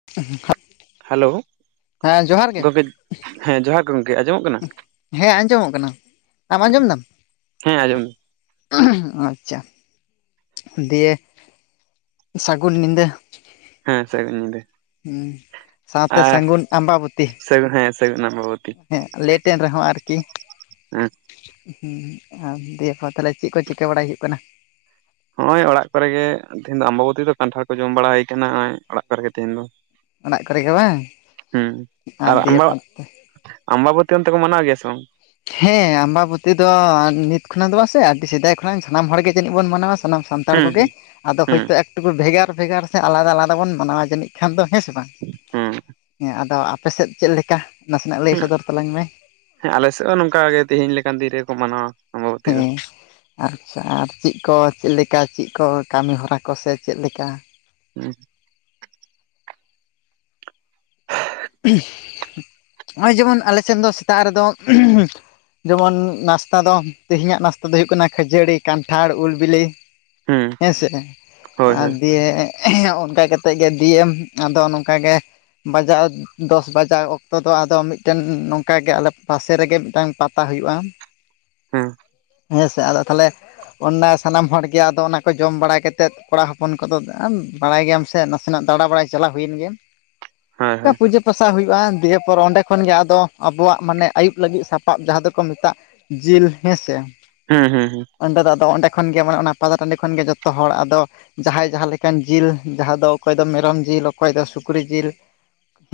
[inaudible] Hello ᱦᱮᱸ ᱡᱚᱦᱟᱨ ᱜᱮ ᱜᱚᱢᱠᱮ ᱦᱮᱸ [unintelligible] ᱡᱚᱦᱟᱨ ᱜᱚᱢᱠᱮ ᱦᱮᱸ ᱟᱸᱡᱚᱢᱚᱜ ᱠᱟᱱᱟ ᱟᱢ ᱟᱸᱡᱚᱢ ᱫᱟᱢ ᱦᱮᱸ ᱟᱸᱡᱚᱢ ᱫᱟᱹᱧ, ᱟᱪᱪᱷᱟ ᱫᱤᱭᱮ ᱥᱟᱹᱜᱩᱱ ᱧᱤᱫᱟᱹ ᱦᱮᱸ ᱥᱟᱹᱜᱩᱱ ᱧᱤᱫᱟᱹ ᱦᱩᱸ ᱥᱟᱶᱛᱮ ᱟᱨ ᱥᱟᱹᱜᱩᱱ ᱟᱢᱵᱟᱵᱚᱛᱤ ᱥᱟᱹᱜᱩᱱ ᱦᱮᱸ ᱥᱟᱹᱜᱩᱱ ᱟᱢᱵᱟᱵᱚᱛᱤ ᱦᱮ ᱞᱮᱴᱮᱱ ᱨᱮᱦᱚᱸ ᱟᱨᱠᱤ ᱟᱪᱪ [inaudible] ᱦᱮᱸ ᱟᱨ ᱫᱤᱭᱮ ᱯᱚᱨ ᱛᱟᱦᱞᱮ ᱪᱮᱫ ᱠᱚ ᱪᱤᱠᱟᱹ ᱵᱟᱲᱟᱭ ᱦᱩᱭᱩᱜ ᱠᱟᱱᱟ ᱱᱚᱜ ᱚᱭ ᱚᱲᱟᱜ ᱠᱚᱨᱮᱜ ᱜᱮ ᱛᱮᱦᱤᱧ ᱫᱚ ᱟᱢᱵᱟᱵᱚᱛᱤ ᱫᱚ ᱠᱟᱱᱴᱷᱟᱲ ᱠᱚ ᱡᱚᱢ ᱵᱟᱲᱟ ᱦᱩᱭ ᱠᱟᱱᱟ ᱱᱚᱜᱼᱚᱭ ᱚᱲᱟᱜ ᱠᱚᱨᱮᱜ ᱜᱮ ᱛᱮᱦᱮᱧ ᱫᱚ ᱚᱲᱟᱜ ᱠᱚᱨᱮ ᱜᱮ ᱵᱟᱝ ᱦᱮᱸ ᱟᱨ ᱫᱤᱭᱮ ᱟᱢᱵᱟ ᱯᱚᱨ ᱟᱢᱵᱟᱵᱚᱛᱤ ᱚᱱᱛᱮ ᱠᱚ ᱢᱟᱱᱟᱣ ᱜᱮᱭᱟ ᱥᱮ ᱵᱟᱝ? ᱦᱮᱸ ᱟᱢᱵᱟᱵᱚᱛᱤ ᱫᱚ ᱱᱤᱛ ᱠᱷᱚᱱᱟᱜ ᱫᱚ ᱵᱟᱝ ᱥᱮ ᱟᱹᱰᱤ ᱥᱮᱫᱟᱭ ᱠᱷᱚᱱᱟᱜ ᱥᱟᱱᱟᱢ ᱦᱚᱲᱜ ᱜᱮ ᱡᱟᱹᱱᱤᱡ ᱵᱚᱱ ᱢᱟᱱᱟᱣᱟ ᱥᱟᱱᱟᱢ ᱥᱟᱱᱛᱟᱲ ᱦᱩᱸ ᱠᱚᱜᱮ ᱦᱩᱸ ᱟᱫᱚ ᱦᱩᱸ ᱦᱚᱭᱛᱚ ᱮᱠᱴᱩᱠᱩ ᱵᱷᱮᱜᱟᱨ ᱵᱷᱮᱜᱟᱨ ᱥᱮ ᱟᱞᱟᱫᱟ ᱟᱞᱟᱫᱟ ᱵᱚᱱ ᱢᱟᱱᱟᱣᱟ ᱡᱟᱹᱱᱤᱡ ᱠᱷᱟᱱ ᱫᱚ ᱦᱮᱸ ᱥᱮ ᱵᱟᱝ ᱦᱩᱸ ᱦᱮᱸ ᱟᱫᱚ ᱟᱯᱮᱥᱮᱫ ᱪᱮᱫ ᱞᱮᱠᱟ ᱱᱟᱥᱮᱱᱟᱜ ᱞᱟᱹᱭ ᱦᱩᱸ ᱥᱚᱫᱚᱨ ᱛᱟᱞᱟᱝ ᱢᱮ? ᱦᱮᱸ ᱟᱞᱮ ᱥᱮᱫ ᱦᱚᱸ ᱱᱚᱝᱠᱟ ᱜᱮ ᱛᱮᱦᱮᱧ ᱞᱮᱠᱟᱱ ᱫᱤᱱ ᱨᱮᱠᱚ ᱢᱟᱱᱟᱣᱟ᱾ ᱟᱢᱵᱟᱵᱚᱛᱤ ᱫᱚ ᱦᱮᱸ ᱟᱪᱪᱷᱟ ᱟᱨ ᱪᱮᱫ ᱠᱚ ᱪᱮᱫ ᱞᱮᱠᱟ ᱪᱮᱫ ᱠᱚ ᱠᱟᱹᱢᱤ ᱦᱚᱨᱟ ᱠᱚ ᱥᱮ ᱪᱮᱫ ᱞᱮᱠᱟ ᱦᱮᱸ ᱱᱚᱜᱼᱚᱭ ᱡᱮᱢᱚᱱ ᱟᱞᱮ ᱥᱮᱱ ᱫᱚ ᱥᱮᱛᱟᱜ ᱨᱮᱫᱚ ᱡᱮᱢᱚᱱ ᱱᱟᱥᱛᱟ ᱫᱚ ᱛᱮᱦᱮᱧᱟᱜ ᱱᱟᱥᱛᱟ ᱫᱚ ᱦᱩᱭᱩᱜ ᱠᱟᱱᱟ ᱠᱷᱟᱹᱡᱟᱹᱲᱤ ᱠᱟᱱᱴᱷᱟᱲ ᱩᱞ ᱵᱤᱞᱤ ᱦᱩᱸ ᱦᱮᱸ ᱥᱮ ᱦᱳᱭ ᱟᱨ ᱦᱳᱭ ᱫᱤᱭᱮ ᱦᱮᱸ, ᱚᱱᱠᱟ ᱠᱟᱛᱮᱜ ᱜᱮ ᱤᱫᱤᱭᱮᱢ ᱟᱫᱚ ᱱᱚᱝᱠᱟᱜᱮ ᱵᱟᱡᱟᱣ ᱫᱚᱥ ᱵᱟᱡᱟᱜ ᱚᱠᱛᱚ ᱫᱚ ᱟᱫᱚ ᱢᱤᱫᱴᱮᱱ ᱱᱚᱝᱠᱟ ᱜᱮ ᱟᱞᱮ ᱯᱟᱥᱮ ᱨᱮᱜᱮ ᱢᱤᱫᱴᱟᱝ ᱯᱟᱛᱟ ᱦᱩᱭᱩᱜᱼᱟ ᱦᱩᱸ ᱦᱮᱸᱥᱮ ᱟᱫᱚ ᱛᱟᱦᱞᱮ ᱩᱱ ᱢᱟ ᱥᱟᱱᱟᱢ ᱦᱚᱲ ᱜᱮ ᱟᱫᱚ ᱚᱱᱟ ᱠᱚ ᱡᱚᱢ ᱵᱟᱲᱟ ᱠᱟᱛᱮᱫ ᱠᱚᱲᱟ ᱦᱚᱯᱚᱱ ᱠᱚᱫᱚ ᱵᱟᱲᱟᱭ ᱜᱮᱭᱟᱢ ᱥᱮ ᱱᱟᱥ ᱥᱮᱱᱟᱜ ᱫᱟᱲᱟ ᱵᱟᱲᱟᱭ ᱪᱟᱞᱟᱣ ᱦᱩᱭᱮᱱ ᱜᱮ ᱦᱮᱸ ᱦᱮᱸ ᱚᱱᱠᱟ ᱯᱩᱡᱟᱹ ᱯᱟᱥᱟ ᱦᱩᱭᱩᱜᱼᱟ ᱫᱤᱭᱮ ᱯᱚᱨ ᱚᱸᱰᱮ ᱠᱷᱚᱱ ᱜᱮ ᱟᱫᱚ ᱟᱵᱚᱣᱟᱜ ᱢᱟᱱᱮ ᱟᱹᱭᱩᱵ ᱞᱟᱹᱜᱤᱫ ᱥᱟᱯᱟᱵ ᱡᱟᱦᱟᱸ ᱫᱚᱠᱚ ᱢᱮᱛᱟᱜ ᱡᱤᱞ ᱦᱮᱸ ᱥᱮ ᱦᱩᱸ ᱦᱩᱸ ᱦᱩᱸ ᱚᱸᱰᱮ ᱫᱚ ᱟᱫᱚ ᱚᱸᱰᱮ ᱠᱷᱚᱱᱜ ᱜᱮ ᱢᱟᱱᱮ ᱚᱱᱟ ᱯᱟᱛᱟ ᱴᱟᱺᱰᱤ ᱠᱷᱚᱱ ᱜᱮ ᱡᱚᱛᱚ ᱦᱚᱲ ᱟᱫᱚ ᱡᱟᱦᱟᱸᱭ ᱡᱟᱦᱟᱸ ᱞᱮᱠᱟᱱ ᱡᱤᱞ ᱡᱟᱦᱟᱸ ᱫᱚ ᱚᱠᱚᱭ ᱫᱚ ᱢᱮᱨᱚᱢ ᱡᱤᱞ, ᱚᱠᱚᱭ ᱫᱚ ᱥᱩᱠᱨᱤ ᱡᱤᱞ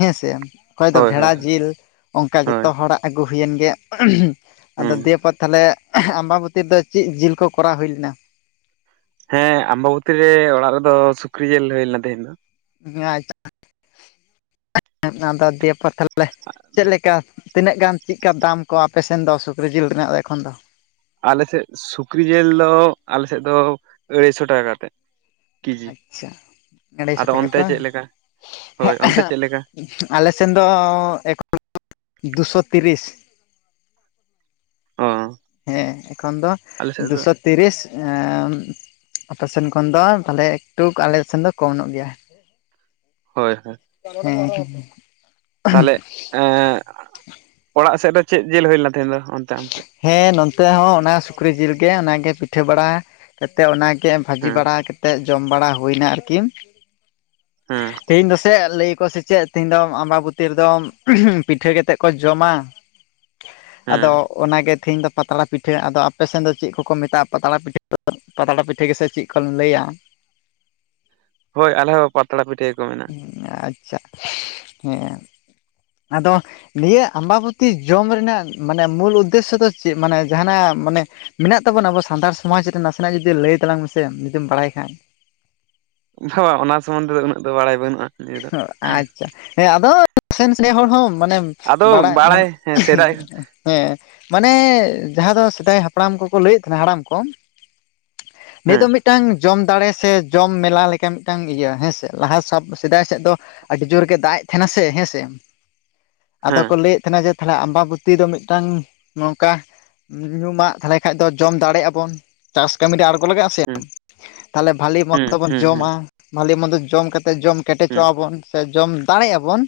ᱦᱮᱸᱥᱮ ᱚᱠᱚᱭ ᱫᱚ ᱦᱳᱭ ᱵᱷᱮᱲᱟ ᱦᱳᱭ ᱡᱤᱞ ᱚᱝᱠᱟ ᱦᱳᱭ ᱡᱚᱛᱚ ᱦᱚᱲᱟᱜ ᱟᱹᱜᱩ ᱦᱩᱭᱮᱱ ᱜᱮ ᱟᱫᱚ ᱦᱩᱸ ᱫᱤᱭᱮᱯᱚᱨ ᱛᱟᱦᱞᱮ ᱟᱢᱵᱟᱵᱚᱛᱤ ᱨᱮᱫᱚ ᱪᱮᱫ ᱡᱤᱞ ᱠᱚ ᱠᱚᱨᱟᱣ ᱦᱩᱭ ᱞᱮᱱᱟ ᱦᱮᱸ ᱟᱢᱵᱟᱵᱚᱛᱤ ᱨᱮ ᱚᱲᱟᱜ ᱨᱮᱫᱚ ᱥᱩᱠᱨᱤ ᱡᱤᱞ ᱦᱩᱭ ᱞᱮᱱᱟ ᱛᱮᱦᱮᱧ ᱫᱚ᱾ ᱦᱮᱸ, ᱟᱪᱪᱷᱟ᱾ ᱟᱫᱚ ᱫᱤᱭᱮ ᱯᱚᱨ ᱛᱟᱦᱞᱮ ᱪᱮᱫ ᱞᱮᱠᱟ ᱛᱤᱱᱟᱹᱜ ᱜᱟᱱ ᱪᱮᱫᱠᱟ ᱫᱟᱢ ᱠᱚ ᱟᱯᱮ ᱥᱮᱱ ᱫᱚ ᱥᱩᱠᱨᱤ ᱡᱤᱞ ᱨᱮᱱᱟᱜ ᱫᱚ ᱮᱠᱷᱚᱱ ᱫᱚ? ᱟᱞᱮᱥᱮᱫ ᱥᱩᱠᱨᱤ ᱡᱤᱞ ᱫᱚ ᱟᱞᱮᱥᱮᱫ ᱫᱚ ᱟᱹᱲᱟᱹᱭᱥᱚ ᱴᱟᱠᱟ ᱠᱟᱛᱮᱫ ᱠᱤᱡᱤ᱾ ᱟᱪᱪᱷᱟ ᱟᱲᱟᱭᱥᱚ ᱟᱫᱚ ᱴᱟᱠᱟ ᱚᱱᱛᱮ ᱛᱚ ᱵᱟᱝ ᱪᱮᱫ ᱞᱮᱠᱟ ᱦᱳᱭ ᱦᱮᱸ ᱚᱱᱛᱮ ᱪᱮᱫ ᱞᱮᱠᱟ? ᱟᱞᱮ ᱥᱮᱱ ᱫᱚ ᱮᱠᱷᱚᱱ ᱫᱩᱥᱚ ᱛᱤᱨᱤᱥ᱾ ᱚ ᱦᱮᱸ ᱮᱠᱷᱚᱱ ᱫᱚ ᱟᱞᱮ ᱥᱮᱫ ᱫᱚ ᱫᱩᱥᱚ ᱛᱤᱨᱤᱥ, ᱮᱸᱻ ᱚᱯᱮᱥᱮᱱ ᱠᱷᱚᱱ ᱫᱚ ᱛᱟᱦᱞᱮ ᱮᱠᱴᱩ ᱟᱞᱮ ᱥᱮᱱ ᱫᱚ ᱠᱚᱢ ᱧᱚᱜ ᱜᱮᱭᱟ ᱦᱳᱭ ᱦᱳᱭ ᱦᱩᱸ ᱦᱩᱸ ᱦᱩᱸ ᱛᱟᱦᱞᱮ ᱮᱸᱜ ᱚᱲᱟᱜ ᱥᱮᱫ ᱫᱚ ᱪᱮᱫ ᱡᱤᱞ ᱦᱩᱭ ᱞᱮᱱᱟ ᱛᱮᱦᱮᱧ ᱫᱚ ᱚᱱᱛᱮ ᱟᱢ ᱥᱮᱫ? ᱦᱮᱸ ᱱᱚᱱᱛᱮ ᱦᱚᱸ ᱚᱱᱟ ᱥᱩᱠᱨᱤ ᱡᱤᱞ ᱜᱮ ᱚᱱᱟᱜᱮ ᱯᱤᱴᱷᱟᱹ ᱵᱟᱲᱟ᱾ ᱠᱟᱛᱮᱜ ᱚᱱᱟᱜᱮ ᱵᱷᱟᱹᱡᱤ ᱦᱮᱸ ᱵᱟᱲᱟ ᱠᱟᱛᱮᱜ ᱡᱚᱢ ᱵᱟᱲᱟ ᱦᱩᱭᱱᱟ ᱟᱨᱠᱤ᱾ ᱦᱮᱸ ᱛᱤᱦᱤᱧ ᱫᱚᱥᱮ ᱞᱟᱹᱭᱟᱠᱚ ᱥᱮ ᱪᱮᱫ ᱛᱤᱦᱤᱧ ᱫᱚ ᱟᱢᱵᱟᱵᱛᱤᱤ ᱨᱮᱫᱚ ᱯᱤᱴᱷᱟᱹ ᱠᱟᱛᱮᱫ ᱠᱚ ᱡᱚᱢᱟ᱾ ᱟᱫᱚ ᱦᱮᱸ ᱚᱱᱟᱜᱮ ᱛᱤᱦᱤᱧ ᱫᱚ ᱯᱟᱛᱲᱟ ᱯᱤᱴᱷᱟᱹ ᱟᱫᱚ ᱟᱯᱮᱥᱮᱱ ᱫᱚ ᱪᱮᱫ ᱠᱚᱠᱚ ᱢᱮᱛᱟᱜᱼᱟ ᱯᱟᱛᱲᱟ ᱯᱤᱴᱷᱟᱹ? ᱯᱟᱛᱲᱟ ᱯᱤᱴᱷᱟᱹ ᱜᱮᱥᱮ ᱪᱮᱫ ᱠᱚ ᱞᱟᱹᱭᱟ? ᱦᱳᱭ ᱟᱞᱮ ᱦᱚᱸ ᱯᱟᱛᱲᱟ ᱯᱤᱴᱷᱟ. ᱜᱮᱠᱚ ᱢᱮᱱ ᱟᱪᱪᱷᱟ ᱦᱮᱸ ᱟᱫᱚ ᱱᱤᱭᱟᱹ ᱟᱢᱵᱟᱵᱚᱛᱤ ᱡᱚᱢ ᱨᱮᱱᱟᱜ ᱢᱟᱱᱮ ᱢᱩᱞ ᱩᱫᱽᱫᱮᱥᱥᱚ ᱫᱚ ᱪᱮᱫ ᱢᱟᱱᱮ ᱡᱟᱸᱦᱟᱱᱟᱜ ᱢᱟᱱᱮ ᱢᱮᱱᱟᱜ ᱛᱟᱵᱚᱱᱟ ᱟᱵᱚ ᱥᱟᱱᱛᱟᱲ ᱥᱚᱢᱟᱡᱽ ᱨᱮ ᱱᱟᱥᱮᱱᱟᱜ ᱡᱩᱫᱤ ᱞᱟᱹᱭ ᱛᱟᱞᱟᱝ ᱢᱮᱥᱮ ᱡᱩᱫᱤᱢ ᱵᱟᱲᱟᱭ ᱠᱷᱟᱱ ᱵᱟ, ᱚᱱᱟ ᱥᱚᱢᱵᱚᱱᱫᱷᱮ ᱫᱚ ᱩᱱᱟᱹᱜ ᱫᱚ ᱵᱟᱲᱟᱭ ᱵᱟᱹᱱᱩᱜᱼᱟ᱾ ᱱᱤᱭᱟᱹ ᱫᱚ ᱟᱪᱪᱷᱟ ᱦᱮᱸ ᱟᱫᱚ ᱥᱮᱱᱥ ᱦᱚᱲ ᱦᱚᱸ ᱢᱟᱱᱮ ᱵᱟᱲᱟᱭ ᱢᱟᱱᱮ ᱦᱮᱸ ᱢᱟᱱᱮ ᱡᱟᱦᱟᱸ ᱫᱚ ᱥᱮᱫᱟᱭ ᱦᱟᱯᱲᱟᱢ ᱠᱚᱠᱚ ᱞᱟᱹᱭᱮᱫ ᱛᱟᱦᱮᱱᱟ ᱦᱟᱲᱟᱢ ᱠᱚ ᱱᱤᱛ ᱦᱮᱸ ᱫᱚ ᱢᱤᱫᱴᱟᱝ ᱡᱚᱢ ᱫᱟᱲᱮ ᱥᱮ ᱡᱚᱢ ᱢᱮᱞᱟ ᱞᱮᱠᱟ ᱢᱤᱫᱴᱟᱝ ᱤᱭᱟᱹ ᱦᱮᱸᱥᱮ ᱞᱟᱦᱟ ᱥᱟᱵ ᱥᱮᱫᱟᱭ ᱥᱮᱫ ᱫᱚ ᱟᱹᱰᱤ ᱡᱳᱨ ᱜᱮ ᱫᱟᱜ ᱮᱫ ᱛᱟᱦᱮᱱᱟ ᱥᱮ ᱦᱮᱸ ᱥᱮ, ᱟᱫᱚ ᱦᱮᱸ ᱠᱚ ᱞᱟᱹᱭᱮᱫ ᱛᱟᱦᱮᱱᱟ ᱡᱮ ᱛᱟᱦᱞᱮ ᱟᱢᱵᱟᱵᱛᱤ ᱫᱚ ᱢᱤᱫᱴᱟᱝ ᱱᱚᱝᱠᱟ ᱧᱩᱢᱟᱜ ᱛᱟᱦᱞᱮ ᱠᱷᱟᱡ ᱫᱚ ᱡᱚᱢ ᱫᱟᱲᱮᱜ-ᱟ ᱵᱚᱱ ᱪᱟᱥ ᱠᱟᱹᱢᱤ ᱨᱮ ᱟᱬᱜᱚ ᱞᱟᱜᱟᱜᱼᱟ ᱥᱮ ᱦᱮᱸ ᱛᱟᱦᱞᱮ ᱵᱷᱟᱞᱤ ᱦᱮᱸ ᱢᱚᱱᱫᱚ ᱦᱮᱸ ᱵᱚᱱ ᱦᱮᱸ ᱡᱚᱢᱟ᱾ ᱦᱮᱸ ᱵᱷᱟᱞᱤ ᱢᱚᱱᱫᱚ ᱡᱚᱢ ᱠᱟᱛᱮ ᱡᱚᱢ ᱦᱮᱸ ᱠᱮᱴᱮᱡᱚᱜᱼᱟ ᱵᱚᱱ ᱥᱮ ᱡᱚᱢ ᱫᱟᱲᱮᱜ-ᱟ ᱵᱚᱱ᱾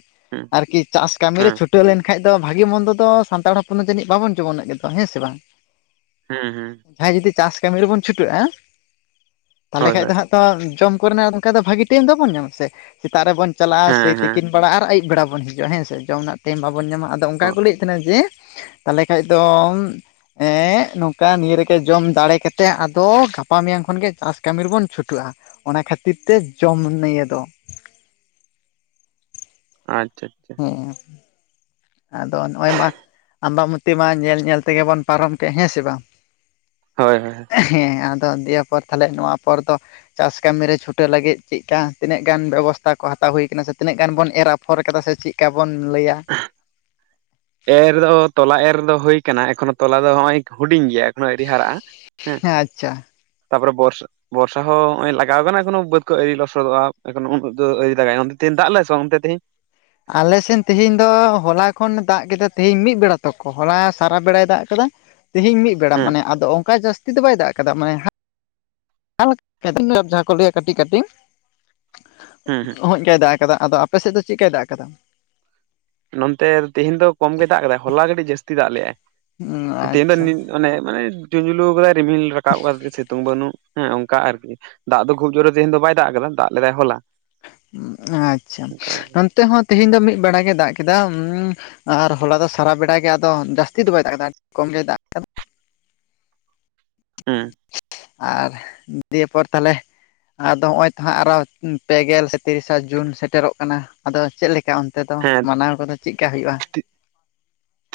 ᱟᱨᱠᱤ ᱪᱟᱥ ᱠᱟᱹᱢᱤ ᱨᱮ ᱦᱮᱸ ᱪᱷᱩᱴᱟᱹᱣ ᱞᱮᱱᱠᱷᱟ ᱵᱟᱠᱷᱟᱡ ᱫᱚ ᱵᱷᱟᱹᱜᱤ ᱢᱚᱱᱫᱚ ᱫᱚ ᱥᱟᱱᱛᱟᱲ ᱦᱚᱯᱚᱱ ᱫᱚ ᱡᱟᱹᱱᱤᱡ ᱵᱟᱵᱚᱱ ᱡᱚᱢᱟ ᱩᱱᱟᱹᱜ ᱡᱤᱞ ᱫᱚ ᱦᱮᱸ ᱥᱮ ᱵᱟᱝ? ᱦᱩᱸ ᱦᱩᱸ ᱡᱟᱦᱟᱸᱭ ᱡᱩᱫᱤ ᱪᱟᱥ ᱠᱟᱹᱢᱤ ᱨᱮᱵᱚᱱ ᱪᱷᱩᱴᱟᱹᱜᱼᱟ ᱛᱟᱦᱞᱮ ᱦᱳᱭ ᱠᱷᱟᱡ ᱦᱳᱭ ᱫᱚ ᱦᱟᱸᱜ ᱡᱚᱢ ᱠᱚᱨᱮᱱᱟᱜ ᱚᱱᱠᱟ ᱫᱚ ᱵᱷᱟᱜᱤ ᱴᱟᱭᱤᱢ ᱫᱚᱵᱚᱱ ᱧᱟᱢᱟ ᱥᱮ ᱥᱮᱛᱟᱜ ᱨᱮᱵᱚᱱ ᱪᱟᱞᱟᱜᱼᱟ ᱥᱮᱭ ᱦᱮᱸ ᱦᱮᱸ ᱛᱤᱠᱤᱱ ᱵᱮᱲᱟ ᱟᱨ ᱟᱹᱭᱩᱵ ᱵᱮᱲᱟᱵᱚᱱ ᱦᱤᱡᱩᱜᱼᱟ ᱦᱮᱸᱥᱮ ᱡᱚᱢ ᱨᱮᱱᱟᱜ ᱴᱟᱭᱤᱢ ᱵᱟᱵᱚᱱ ᱧᱟᱢᱟ᱾ ᱟᱫᱚ ᱚᱱᱠᱟ ᱚ ᱜᱮ ᱠᱚ ᱞᱟᱹᱭᱮᱫ ᱛᱟᱦᱮᱱᱟ ᱡᱮ ᱛᱟᱦᱚᱞᱮ ᱠᱷᱟᱱ ᱫᱚ ᱮ ᱱᱚᱝᱠᱟ ᱱᱤᱭᱟᱹ ᱨᱮᱜᱮ ᱡᱚᱢ ᱫᱟᱲᱮ ᱠᱟᱛᱮᱫ ᱟᱫᱚ ᱜᱟᱯᱟ ᱢᱮᱭᱟᱝ ᱠᱷᱚᱱᱜᱮ ᱪᱟᱥ ᱠᱟᱹᱢᱤ ᱨᱮᱵᱚᱱ ᱪᱷᱩᱴᱟᱹᱜᱼᱟ ᱾ ᱚᱱᱟ ᱠᱷᱟᱹᱛᱤᱨ ᱛᱮ ᱡᱚᱢ ᱱᱤᱭ ᱫᱚ ᱟᱪᱪᱷᱟ ᱟᱪᱪᱷᱟ [unintelligible] ᱟᱫᱚ ᱱᱚᱜᱼᱚᱭ ᱢᱟ ᱟᱢᱵᱟᱢᱚᱛᱤ ᱢᱟ ᱧᱮᱞ ᱧᱮᱞ ᱛᱮᱜᱮ ᱵᱚᱱ ᱯᱟᱨᱚᱢ ᱠᱮᱫᱼᱟ ᱦᱮᱸ ᱥᱮ ᱵᱟᱝ ᱦᱳᱭ ᱦᱳᱭ ᱦᱮᱸ ᱟᱫᱚ ᱫᱤᱭᱮ ᱯᱚᱨ ᱛᱟᱦᱚᱞᱮ ᱱᱚᱣᱟ ᱯᱚᱨ ᱫᱚ ᱪᱟᱥ ᱠᱟᱹᱢᱤᱨᱮ ᱪᱷᱩᱴᱟᱹ ᱞᱟᱹᱜᱤᱫ ᱪᱮᱫ ᱞᱮᱠᱟ ᱛᱤᱱᱟᱹᱜ ᱜᱟᱱ ᱵᱮᱵᱚᱥᱛᱷᱟ ᱠᱚ ᱦᱟᱛᱟᱣ ᱦᱩᱭ ᱠᱟᱱᱟ ᱥᱮ ᱛᱤᱱᱟᱹᱜ ᱜᱟᱱ ᱵᱚᱱ ᱮᱨᱟ ᱯᱷᱳᱱ ᱠᱟᱫᱟ ᱥᱮ ᱪᱮᱫ ᱞᱮᱠᱟ ᱵᱚᱱ ᱞᱟᱹᱭᱟ? [unintelligible] ᱮᱨ ᱫᱚ ᱛᱚᱞᱟ ᱮᱨ ᱫᱚ ᱦᱩᱭ ᱠᱟᱱᱟ ᱮᱠᱷᱚᱱᱳ ᱛᱚᱞᱟ ᱫᱚ ᱱᱚᱜᱼᱚᱭ ᱦᱩᱰᱤᱧ ᱜᱮᱭᱟ᱾ ᱱᱚᱜᱼᱚᱭ ᱟᱦᱨᱤ ᱦᱟᱨᱟᱜᱼᱟ ᱦᱮᱸ ᱟᱪᱪᱷᱟ ᱛᱟᱯᱚᱨᱮ ᱵᱚᱨᱥᱟ ᱵᱚᱨᱥᱟ ᱦᱚᱸ ᱱᱚᱜᱼᱚᱭ ᱞᱟᱜᱟᱣ ᱟᱠᱟᱱᱟ ᱮᱠᱷᱚᱱᱳ ᱵᱟᱹᱫᱽ ᱠᱚ ᱟᱣᱮ ᱞᱚᱥᱚᱫᱚᱜᱼᱟ ᱮᱠᱷᱚᱱ ᱩᱹᱜ ᱫᱚ ᱟᱣᱨᱤ ᱫᱟᱜᱽᱟᱭ ᱚᱱᱛᱮ ᱛᱮᱦᱮᱧ ᱫᱟᱜᱽ ᱞᱮ ᱟᱭ ᱥᱮ ᱵᱟᱝ ᱚᱱᱛᱮ ᱛᱮᱦᱤᱧ ᱟᱞᱮᱥᱮᱱ ᱛᱮᱦᱮᱧ ᱫᱚ ᱦᱚᱞᱟ ᱠᱷᱚᱱ ᱫᱟᱜᱽ ᱠᱮᱫᱟ ᱛᱤᱦᱮᱧ ᱢᱤᱫ ᱵᱮᱲᱟ ᱛᱚᱠᱷᱚ ᱦᱚᱞᱟ ᱥᱟᱨᱟ ᱵᱮᱲᱟᱭ ᱫᱟᱜᱽ ᱠᱟᱫᱟ᱾ ᱛᱤᱦᱤᱧ ᱢᱤᱫ ᱵᱮᱲᱟ ᱦᱮᱸ ᱢᱟᱱᱮ ᱟᱫᱚ ᱚᱱᱠᱟ ᱡᱟᱹᱥᱛᱤ ᱫᱚ ᱵᱟᱭ ᱫᱟᱜᱽ ᱠᱟᱫᱟ ᱢᱟᱱᱮ [unintelligible] ᱡᱟᱦᱟᱸ ᱠᱚ ᱞᱟᱹᱭᱟ ᱠᱟᱹᱴᱤᱡᱽ ᱠᱟᱹᱴᱤᱡᱽ ᱦᱩᱸ ᱦᱩᱸ ᱢᱚᱡᱽ ᱜᱮ ᱫᱟᱜᱽ ᱟᱠᱟᱫᱟ ᱟᱫᱚ ᱟᱯᱮᱥᱮᱫ ᱫᱚ ᱪᱮᱫᱠᱟᱭ ᱫᱟᱜᱽ ᱟᱠᱟᱫᱟ? ᱱᱚᱱᱛᱮ ᱛᱮᱦᱤᱧ ᱫᱚ ᱠᱚᱢ ᱜᱮᱭ ᱫᱟᱜᱽ ᱠᱟᱫᱟᱭ ᱦᱚᱞᱟ ᱠᱟᱹᱴᱤᱡᱽ ᱡᱟᱹᱥᱛᱤ ᱫᱟᱜᱽ ᱞᱮᱫᱜᱟᱭ ᱩᱸ ᱛᱮᱦᱮᱧ ᱫᱚ ᱟᱪᱪᱷᱟ ᱚᱱᱮ ᱢᱟᱱᱮ ᱡᱩᱡᱩᱞᱩ ᱟᱠᱟᱫ ᱨᱤᱢᱦᱤᱞ ᱨᱟᱠᱟᱵ ᱠᱟᱛᱮ ᱥᱤᱛᱩᱝ ᱵᱟᱹᱱᱩᱜ ᱦᱮᱸ ᱚᱱᱠᱟ ᱟᱨᱠᱤ ᱫᱟᱜᱽ ᱫᱚ ᱠᱷᱩᱵ ᱡᱳᱨᱮ ᱛᱮᱦᱮ ᱫᱚ ᱵᱟᱭ ᱫᱟᱜᱽ ᱠᱟᱫᱟ ᱫᱟᱜᱽ ᱞᱮᱫᱟᱭ ᱦᱚᱞᱟ ᱟᱪᱪᱷᱟ ᱚᱱᱠᱟ ᱱᱚᱱᱛᱮ ᱦᱚᱸ ᱛᱮᱤᱦᱤᱧ ᱫᱚ ᱢᱤᱫ ᱵᱮᱲᱟᱮ ᱫᱟᱜᱽ ᱠᱮᱫᱟ ᱟᱨ ᱦᱚᱞᱟ ᱫᱚ ᱥᱟᱨᱟ ᱵᱮᱲ ᱜᱮ ᱟᱫᱚ ᱡᱟᱹᱥᱛᱤ ᱫᱚ ᱵᱟᱭ ᱫᱟᱜᱽ ᱠᱮᱫᱟ ᱠᱚᱢ ᱜᱮ ᱫᱟ ᱦᱩᱸ ᱟᱨ ᱫᱤᱭᱮ ᱯᱚᱨ ᱛᱟᱦᱞᱮ ᱟᱫᱚ ᱱᱚᱜᱼᱚᱭ ᱛᱚ ᱦᱟᱸᱜ ᱟᱨᱚ ᱯᱮᱜᱮᱞ ᱥᱮ ᱛᱤᱨᱤᱥᱟ ᱡᱩᱱ ᱥᱮᱴᱮᱨᱚᱜ ᱠᱟᱱᱟ ᱟᱫᱚ ᱪᱮᱫᱠᱟ ᱚᱱ ᱛᱮᱹ ᱫᱚ ᱦᱮᱸ ᱢᱟᱱᱟᱣ ᱠᱚᱫᱚ ᱪᱮᱫᱠᱟ ᱦᱩᱭᱩᱜᱼᱟ?